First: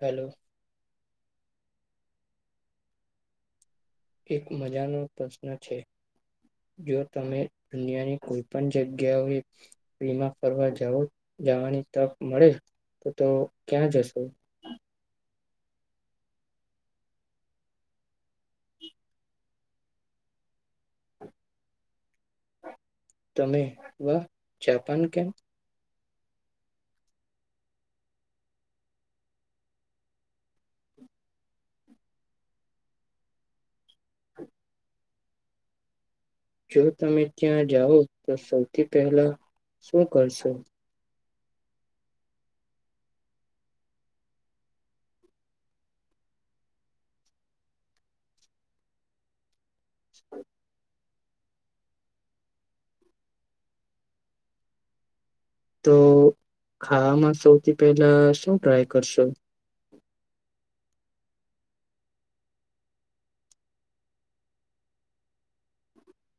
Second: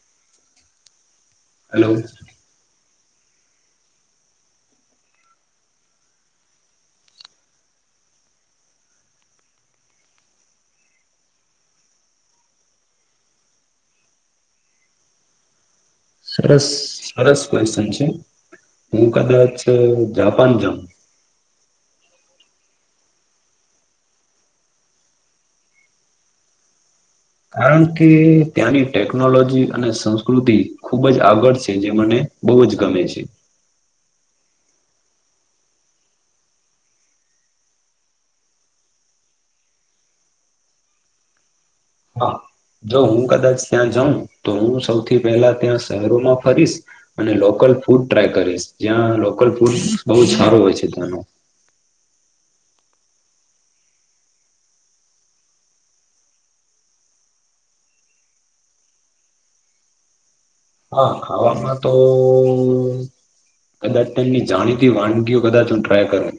hello hello એક મજાનો પ્રશ્ન છે જો તમે દુનિયાની કોઈ પણ જગ્યાઓએ વીમાં ફરવા જાઓ જવાની તક મળે તો ક્યાં જશો સરસ સરસ ક્વેશ્ચન છે હું કદાચ જાપાન જાઉં તમે વાહ જાપાન કેમ કારણ કે ત્યાંની ટેકનોલોજી અને સંસ્કૃતિ ખૂબ જ આગળ છે જે મને બહુ જ ગમે છે જો તમે ત્યાં જાઓ તો સૌથી પહેલા શું કરશો હા જો હું કદાચ ત્યાં જાઉં તો હું સૌથી પહેલા ત્યાં શહેરોમાં ફરીશ અને લોકલ ફૂડ ટ્રાય કરીશ જ્યાં લોકલ ફૂડ બહુ સારો હોય છે ત્યાનો તો ખાવામાં સૌથી પહેલા શું ટ્રાય કરશો હા ખાવામાં તો કદાચ તેમની જાણીતી વાનગીઓ કદાચ હું ટ્રાય કરુ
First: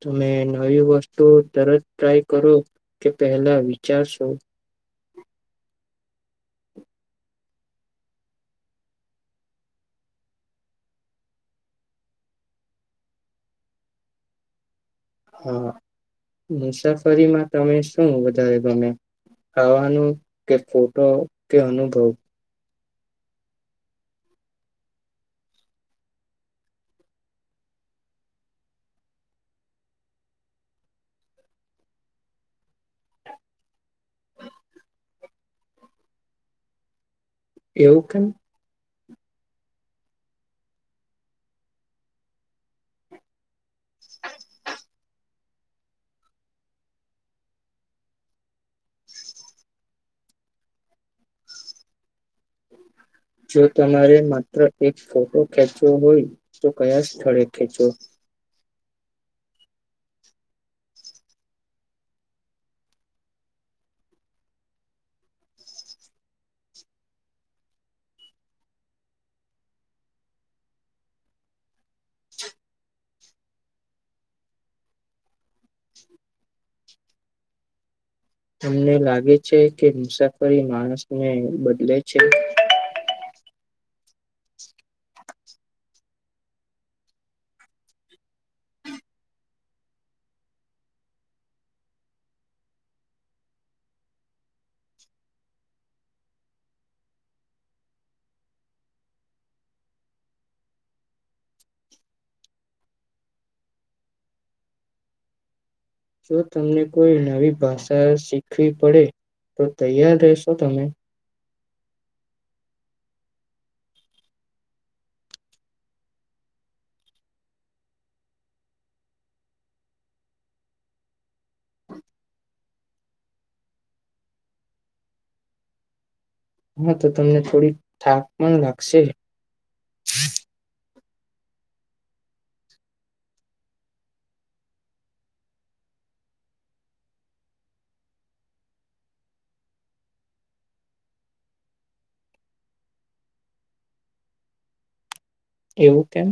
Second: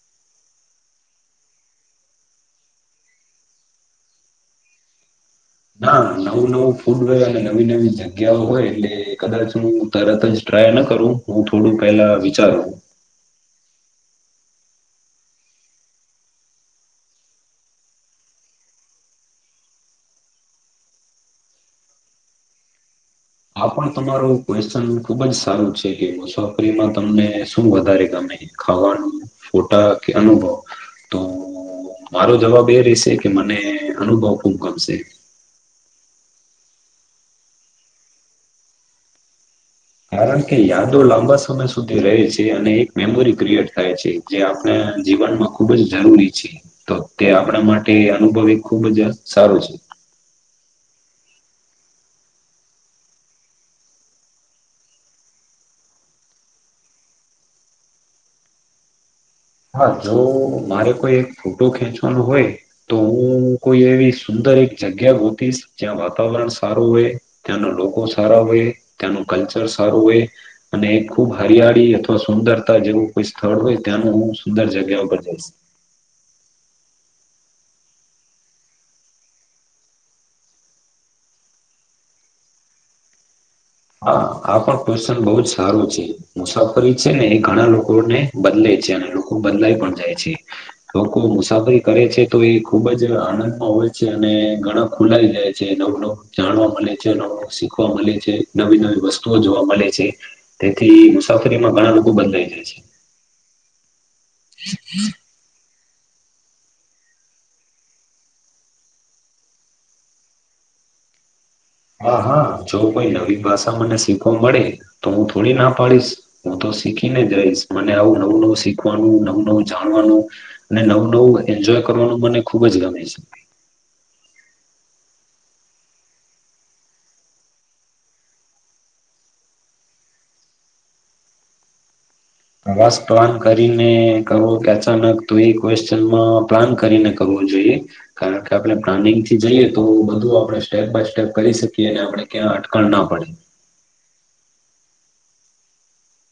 તમે નવી વસ્તુ તરત ટ્રાય કરો કે પહેલા વિચારશો ના નવું નવું ફૂડ હોય અને નવી નવી જગ્યાઓ હોય એટલે કદાચ હું તરત જ ટ્રાય ન કરું હું થોડું પેલા વિચારું હા મુસાફરીમાં તમે શું વધારે ગમે ખાવાનો કે ફોટો કે અનુભવ આ પણ તમારું ક્વેશ્ચન ખુબ જ સારું છે કે મુસાફરીમાં તમને શું વધારે ગમે ખાવાનું ફોટા કે અનુભવ તો મારો જવાબ એ રહેશે કે મને અનુભવ ખુમ ગમશે એવું કેમ કારણ કે યાદો લાંબા સમય સુધી રહે છે અને એક મેમોરી ક્રિએટ થાય છે જે આપણા જીવનમાં ખૂબ જ જરૂરી છે તો તે આપણા માટે અનુભવી ખૂબ જ સારું છે જો તમારે માત્ર એક ફોટો ખેંચવો હોય તો કયા સ્થળે ખેંચો હા જો મારે કોઈ એક ફોટો ખેંચવાનો હોય તો હું કોઈ એવી સુંદર એક જગ્યા ગોતીશ જ્યાં વાતાવરણ સારું હોય ત્યાંન લોકો સારા હોય ત્યાંનું કલ્ચર સારું હોય અને ખુબ હરિયાળી અથવા સુંદરતા જેવું કોઈ સ્થળ હોય ત્યાંનું હું સુંદર જગ્યા ઉપર જઈશ તમને લાગે છે કે મુસાફરી માણસને બદલે છે હા આ પણ ક્વેશચન બહુ જ સારું છે મુછાફરી છે ને એ ઘણા લોકોને બદલે છે અને લોકો બદલાઈ પણ જાય છે લોકો મુસાફરી કરે છે તો એ ખુબ જ આનંદમાં હોય છે અને ઘણા ખુલાય જાય છે નવું નવું જાણવા મળે છે નવું નવું શીખવા મલે છે નવી નવી વસ્તુઓ જોવા મલે છે તેથી મુસાફરીમાં ઘણા લોકો બદલાઈ જાય છે હમ હમ જો તમને કોઈ નવી ભાષા શીખવી પડે તો તૈયાર રહેશો તમે હા હા જો કોઈ નવી ભાષા મને શીખવા મળે તો હું થોડી ના પાડીશ હું તો શીખીને જ રહીશ મને આવું નવું નવું શીખવાનું નવું નવું જાણવાનું અને નવું નવું એન્જોય કરવાનું મને ખુબ જ ગમે છે હા તો તમને થોડી થાક પણ લાગશે પ્રવાસ પ્લાન કરીને કરવો કે અચાનક તો એ ક્વેશ્ચનમાં પ્લાન કરીને કરવું જોઈએ કારણ કે આપણે પ્લાનિંગ થી જઈએ તો બધું આપડે સ્ટેપ બાય સ્ટેપ કરી શકીએ અને આપણે ક્યાં અટકણ ના પડે એવું કેમ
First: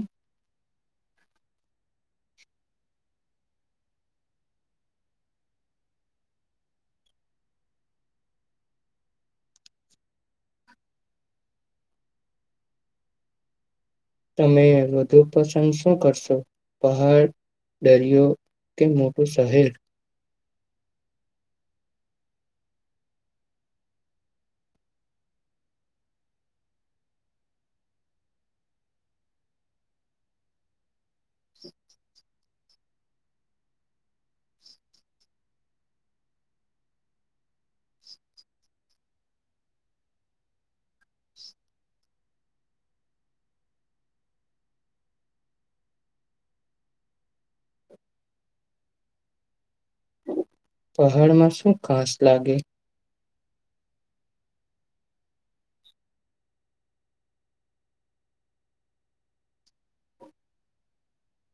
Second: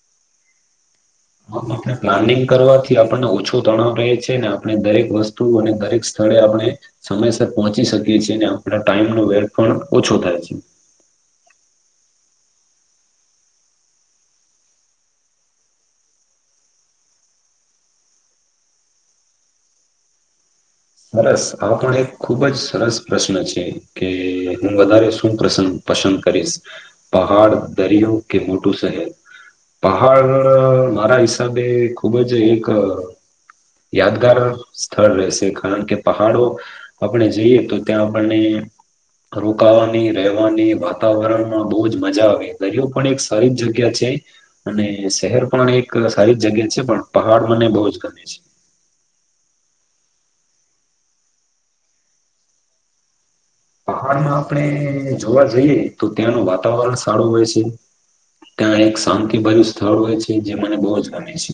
હ આપણે પ્લાનિંગ કરવાથી આપણને ઓછો તણાવ રહે છે ને આપણે દરેક વસ્તુ અને દરેક સ્થળે આપણે સમયસર પહોંચી શકીએ છ છેીએ ને આપણા ટાઈમનોો વેટ પણ ઓછો થાય છે તમે વધુ પસંદ શું કરશો પહાડ દરિયો કે મોટું શહેર સરસ આ પણ એક ખૂબ જ સરસ પ્રશ્ન છે કે હું વધારે શું પ્રસ પસંદ કરીશ પહાડ દરિયો કે મોટું શહેર પહાડ મારા હિસાબે ખુબ જ એક યાદગાર સ્થળ રહેશે કારણ કે પહાડો આપણે જઈએ તો ત્યાં આપણને રોકાવાની રહેવાની વાતાવરણમાં બહુ જ મજા આવે દરિયો પણ એક સારી જ જગ્યા છે અને શહેર પણ એક સારી જ જગ્યા છે પણ પહાડ મને બહુ જ ગમે છે પહાડમાં શું ઘાસ લાગે પહાડમાં આપણે જોવા જઈએ તો ત્યાંનું વાતાવરણ સારું હોય છે ત્યાં એક શાંતિભર્યું સ્થળ હોય છે જે મને બહુ જ ગમે છે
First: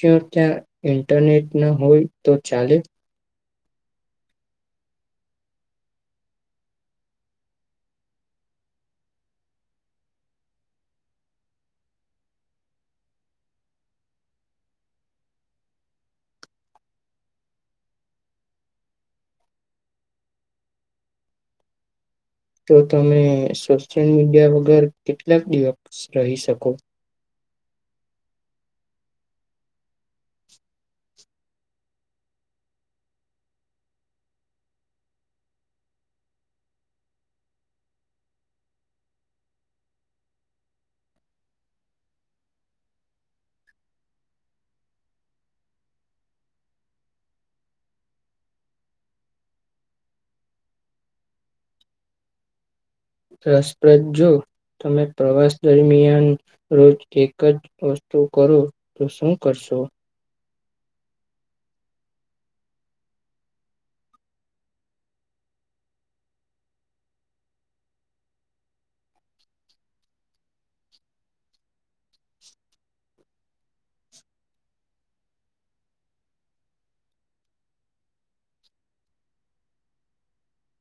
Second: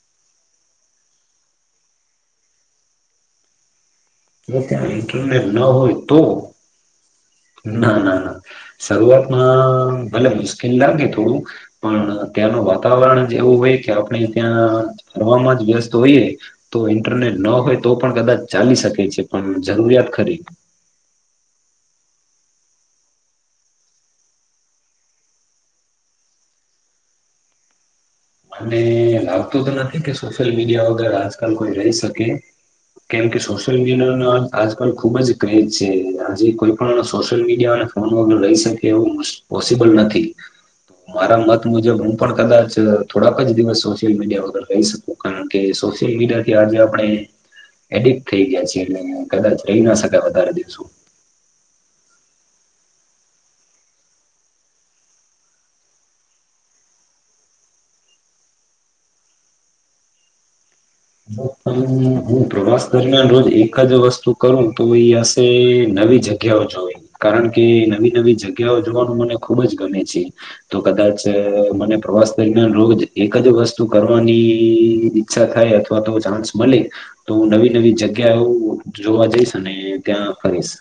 જો્યા ત્યાં ઇન્ટરનેટ ના હોય તો ચાલે જો ત્યાં ઇન્ટરનેટ ના હોય તો ના ના ના શરૂઆતમાં ભલે મુશ્કેલ લાગે થોડું પણ ત્યાંનું વાતાવરણ જ એવું હોય કે આપણે ત્યાં ફરવામાં જ વ્યસ્ત હોઈએ તો ઈન્ટરનેટ ન હોય તો પણ કદાચ ચાલી શકે છે પણ જરૂરિયાત ખરી તો તમે સોશિયલ મીડિયા વગર કેટલાક દિવસ રહી શકો મને લાગતું તો નથી કે સોશિયલ મીડિયા વગર આજકાલ કોઈ રહી શકે કેમ કે સોશિયલ મીડિયા ના આજકાલ ખુબ જ ક્રેજ છે હજી કોઈ પણ સોશિયલ મીડિયા અને ફોન વગર રહી શકે એવું પોસિબલ નથી મારા મત મુજબ હું પણ કદાચ થોડાક જ દિવસ સોશિયલ મીડિયા વગર રહી શકું કારણ કે સોશિયલ મીડિયા થી આજે આપણે એડિક્ટ થઈ ગયા છીએ એ કદાચ રહી ના શકાય વધારે દિવસો રસપ્રદ જો તમે પ્રવાસ દરમિયાન રોજ એક જ વસ્તુ કરો તો શું કરશો હું પ્રવાસ દરમિયાન રોજ એક જ વસ્તુ કરું તો એયાશે નવી જગ્યાઓ જોઈ કારણ કે નવી નવી જગ્યાઓ જોવાનું મને ખુબ જ ગમે છે તો કદાચ મને પ્રવાસ દરમિયાન રોજ એક જ વસ્તુ કરવાની ઈચ્છા થાય અથવા તો ચાન્સ મળે તો હ નવી નવી જગ્યા જોવા જઈશ અને ત્યાં ફરીશ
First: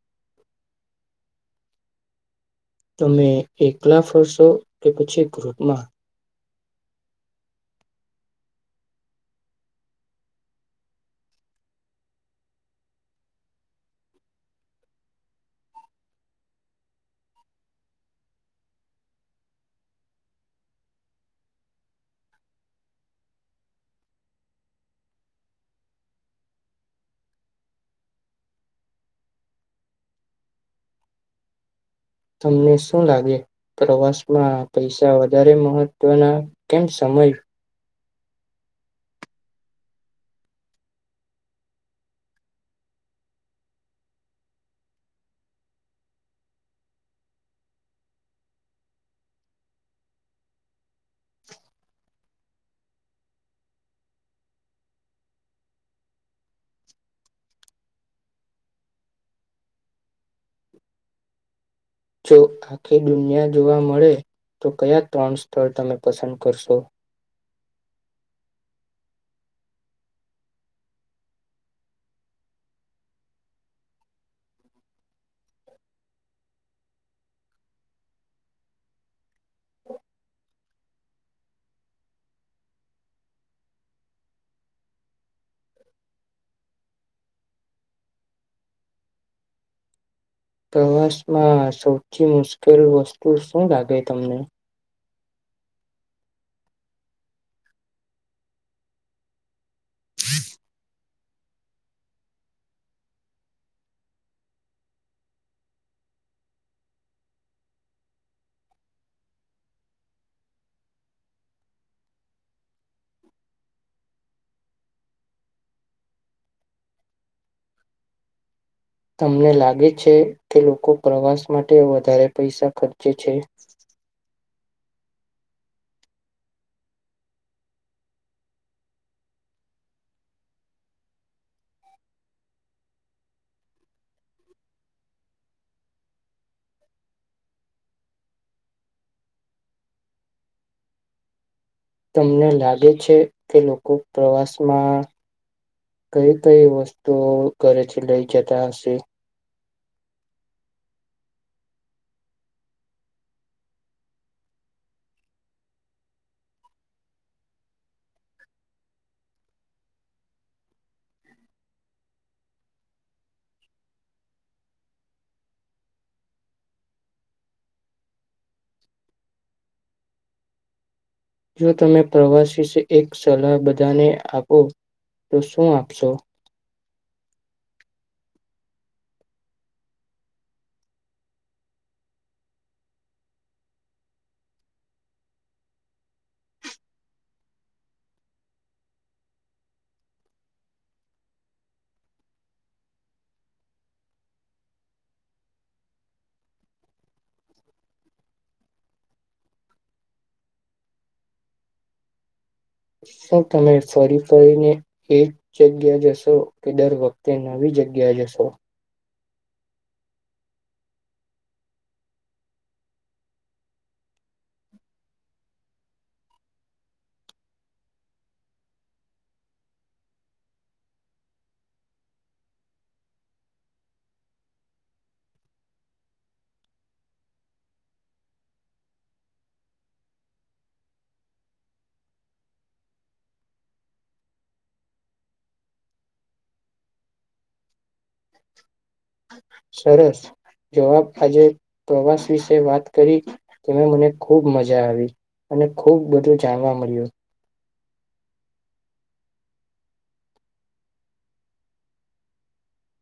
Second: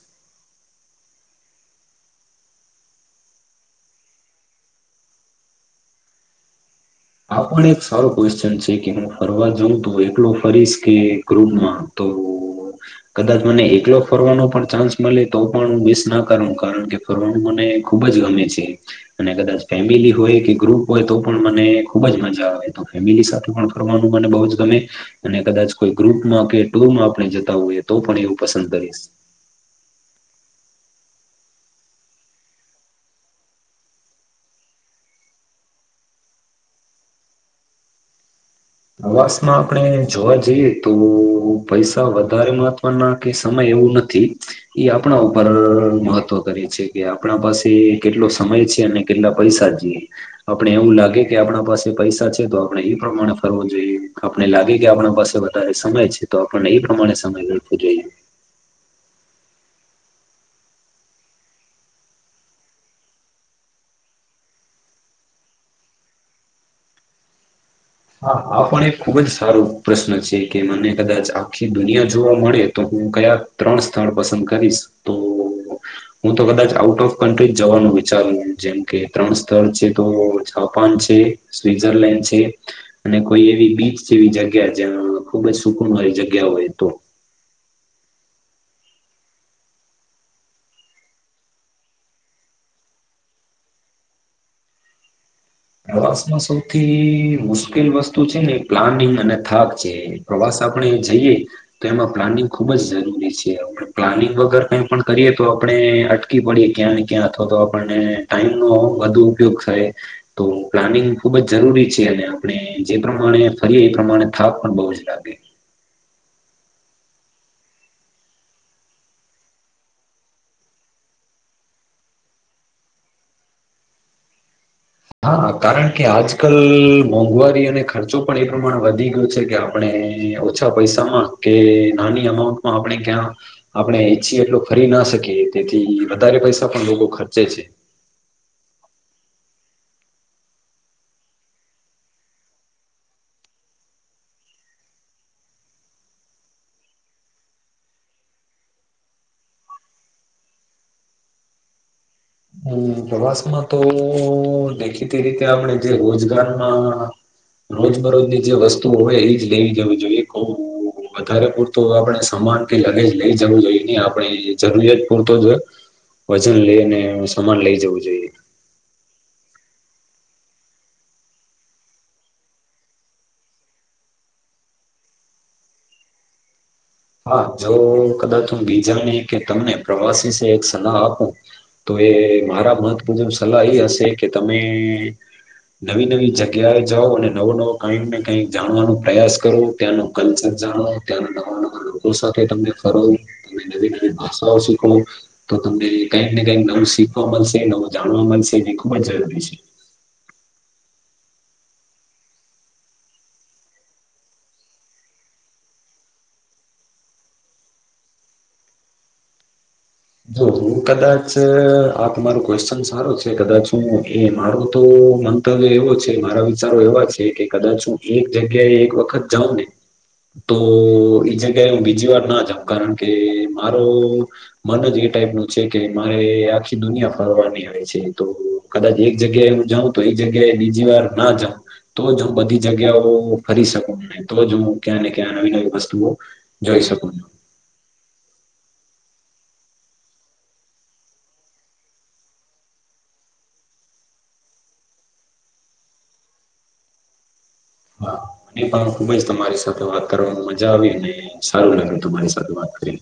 તમે એકલા ફરશો કે પછી ગ્રુપમાં આ પણ એક સારો ક્વેશ્ચન છે કે હું ફરવા જાઉં તો એકલો ફરીશ કે ગ્રુપમાં તો કદાચ મને એકલો ફરવાનો પણ ચાન્સ મળે તો પણ હું વિસ ના કરું કારણ કે ફરવાનું મને ખુબ જ ગમે છે અને કદાચ ફેમિલી હોય કે ગ્રુપ હોય તો પણ મને ખુબ જ મજા આવે તો ફેમિલી સાથે પણ ફરનું મને બહુ જ ગમે અને કદાચ કોઈ ગ્રુપમાં કે ટુરમાં આપણે જતા હોઈએ તો પણ એવું પસંદ કરીશ તમને શું લાગે પ્રવાસમાં પૈસા વધારે મહત્વના કેમ સમય ઉપવાસ માં આપણે જોવા જઈએ તો પૈસા વધારે મહત્વના કે સમય એવું નથી એ આપણા ઉપર મહત્વ કરે છે કે આપણા પાસે કેટલો સમય છે અને કેટલા પૈસા છેીએ આપણે એવું લાગે કે આપણા પાસે પૈસા છે તો આપણે એ પ્રમાણે ફવું જોઈએ આપણે લાગે કે આપણા પાસે વધારે સમય છે તો આપણને એ પ્રમાણે સમય લડવો જોઈએ જો આખી દુનિયા જોવા મળે તો કયા ત્રણ સ્થળ તમે પસંદ કરશો હા આ પણ એક ખુબ જ સારો પ્રશ્ન છે કે મને કદાચ આખી દુનિયા જોવા મળે તો હું કયા ત્રણ સ્થળ પસંદ કરીશ તો હું તો કદાચ આઉટ ઓફ કન્ટ્રી જવાનું વિચારું જેમ કે ત્રણ સ્થળ છે તો જાપાન છે સ્વઝરલેન્ડ છે અને કોઈ એવી બીચ જેવી જગ્યા જે ખુબ જ સુકનવારી જગ્યા હોય તો પ્રવાસમાં સૌથી મુશ્કેલ વસ્તુ શું લાગે તમને પ્રવાસમાં સૌથી મુશ્કેલ વસ્તુ છે ને પ્લાનિંગ અને થાક છે પ્રવાસ આપણે જઈએ તો એમાં પ્લાનિંગ ખુબ જ જરૂરી છે આપણે પ્લાનિંગ વગર કઈ પણ કરીએ તો આપણે અટકી પડીએ ક્યાં ને ક્યાં અથવા તો આપણને ટાઈમનોો વધુ ઉપયોગ થાય તો પ્લાનિંગ ખુબ જ જરૂરી છે અને આપણે જે પ્રમાણે ફરીએ એ પ્રમાણે થાક પણ બહુ જ લાગે તમને લાગે છે કે લોકો પ્રવાસ માટે વધારે પૈસા ખર્ચે છે હા કારણ કે આજ કલ મોંઘવારી અને ખર્ચો પણ એ પ્રમાણે વધી ગયો છે કે આપણે ઓછા પૈસામાં કે નાની અમાઉન્ટમાં આપણે ક્યાં આપણે ઈચ્છીએ એટલોું ફરી ના શકીએ તેથી વધારે પૈસા પણ લોકો ખર્ચે છે તમને લાગે છે કે લોકો પ્રવાસમાં કઈ કઈ વસ્તુઓ ઘરેથી લઈ જતા હશે હમ પ્રવાસમાં તો દેખીતી રીતે આપણે જે રોજગારમાં રોજ મરોજની જે વસ્તુ હોય એજ લઈ જવી જોઈએ ક વધારે પૂરતો આપણે સમાન કે લગેજ લઈ જવું જોઈએ હી આપણે જરૂરિયાત પૂરતો જ વજન લઈને સમાન લઈ જવું જોઈએ જો તમે પ્રવાસી એક સલાહ બધાને આપો તો શું આપશો હા જો કદાચ હું બીજાની કે તમને પ્રવાસી એક સલાહ આપું તો એ મારા મહત્ મુજબ સલાહ એ હશે કે તમે નવી નવી જગ્યાએ જાઓ અને નવો નવો કઈકને કઈક જાણવાનો પ્રયાસ કરો ત્યાંનું કલ્ચર જાણો ત્યાંનો નવ ન લોકો સાથે તમને ફરો તમે નવી નવી ભાષાઓ શીખો તો તમને કઈક ને કઈક નવું શીખવા મળશે નવું જાણવા મળશે એ ખુબ જ જરૂરી છે સર તમે ફરી ફરીને એક જગ્યા જશો કે દર વખતે નવી જગ્યા જશો જો હું કદાચ આ તમારોું ક્વેશ્ચન સારું છે કદાચ હું એ મારો તો મંતવ્ય એવો છે મારા વિચારો એવા છે કે કદાચ હું એક જગ્યાએ એક વખત જાઉં ને તો એઈ જગ્યાએ હું બીજી વાર ના જાઉં કારણ કે મારો મન જ એ ટાઈપનુંું છે કે મારે આખી દુનિયા ફરવાની આવે છે તો કદાચ એક જગ્યાએ હું જાઉં તો એક જગ્યાએ બીજી વાર ના જાઉં તો જ હું બધી જગ્યાઓ ફરી શકું ને તો જ હું ક્યાં ને ક્યાં નવી નવી વસ્તુઓ જોઈ શકું છ સરસ જવાબ આજે પ્રવાસ વિશે વાત કરી તમે મને ખૂબ મજા આવી અને ખુબ બધું જાણવા મળ્યું હા મને પણ ખુબ જ તમારી સાથે વાત કરવાવામાં મજા આવીને સારું લાગ્યું તમારી સાથે વાત કરી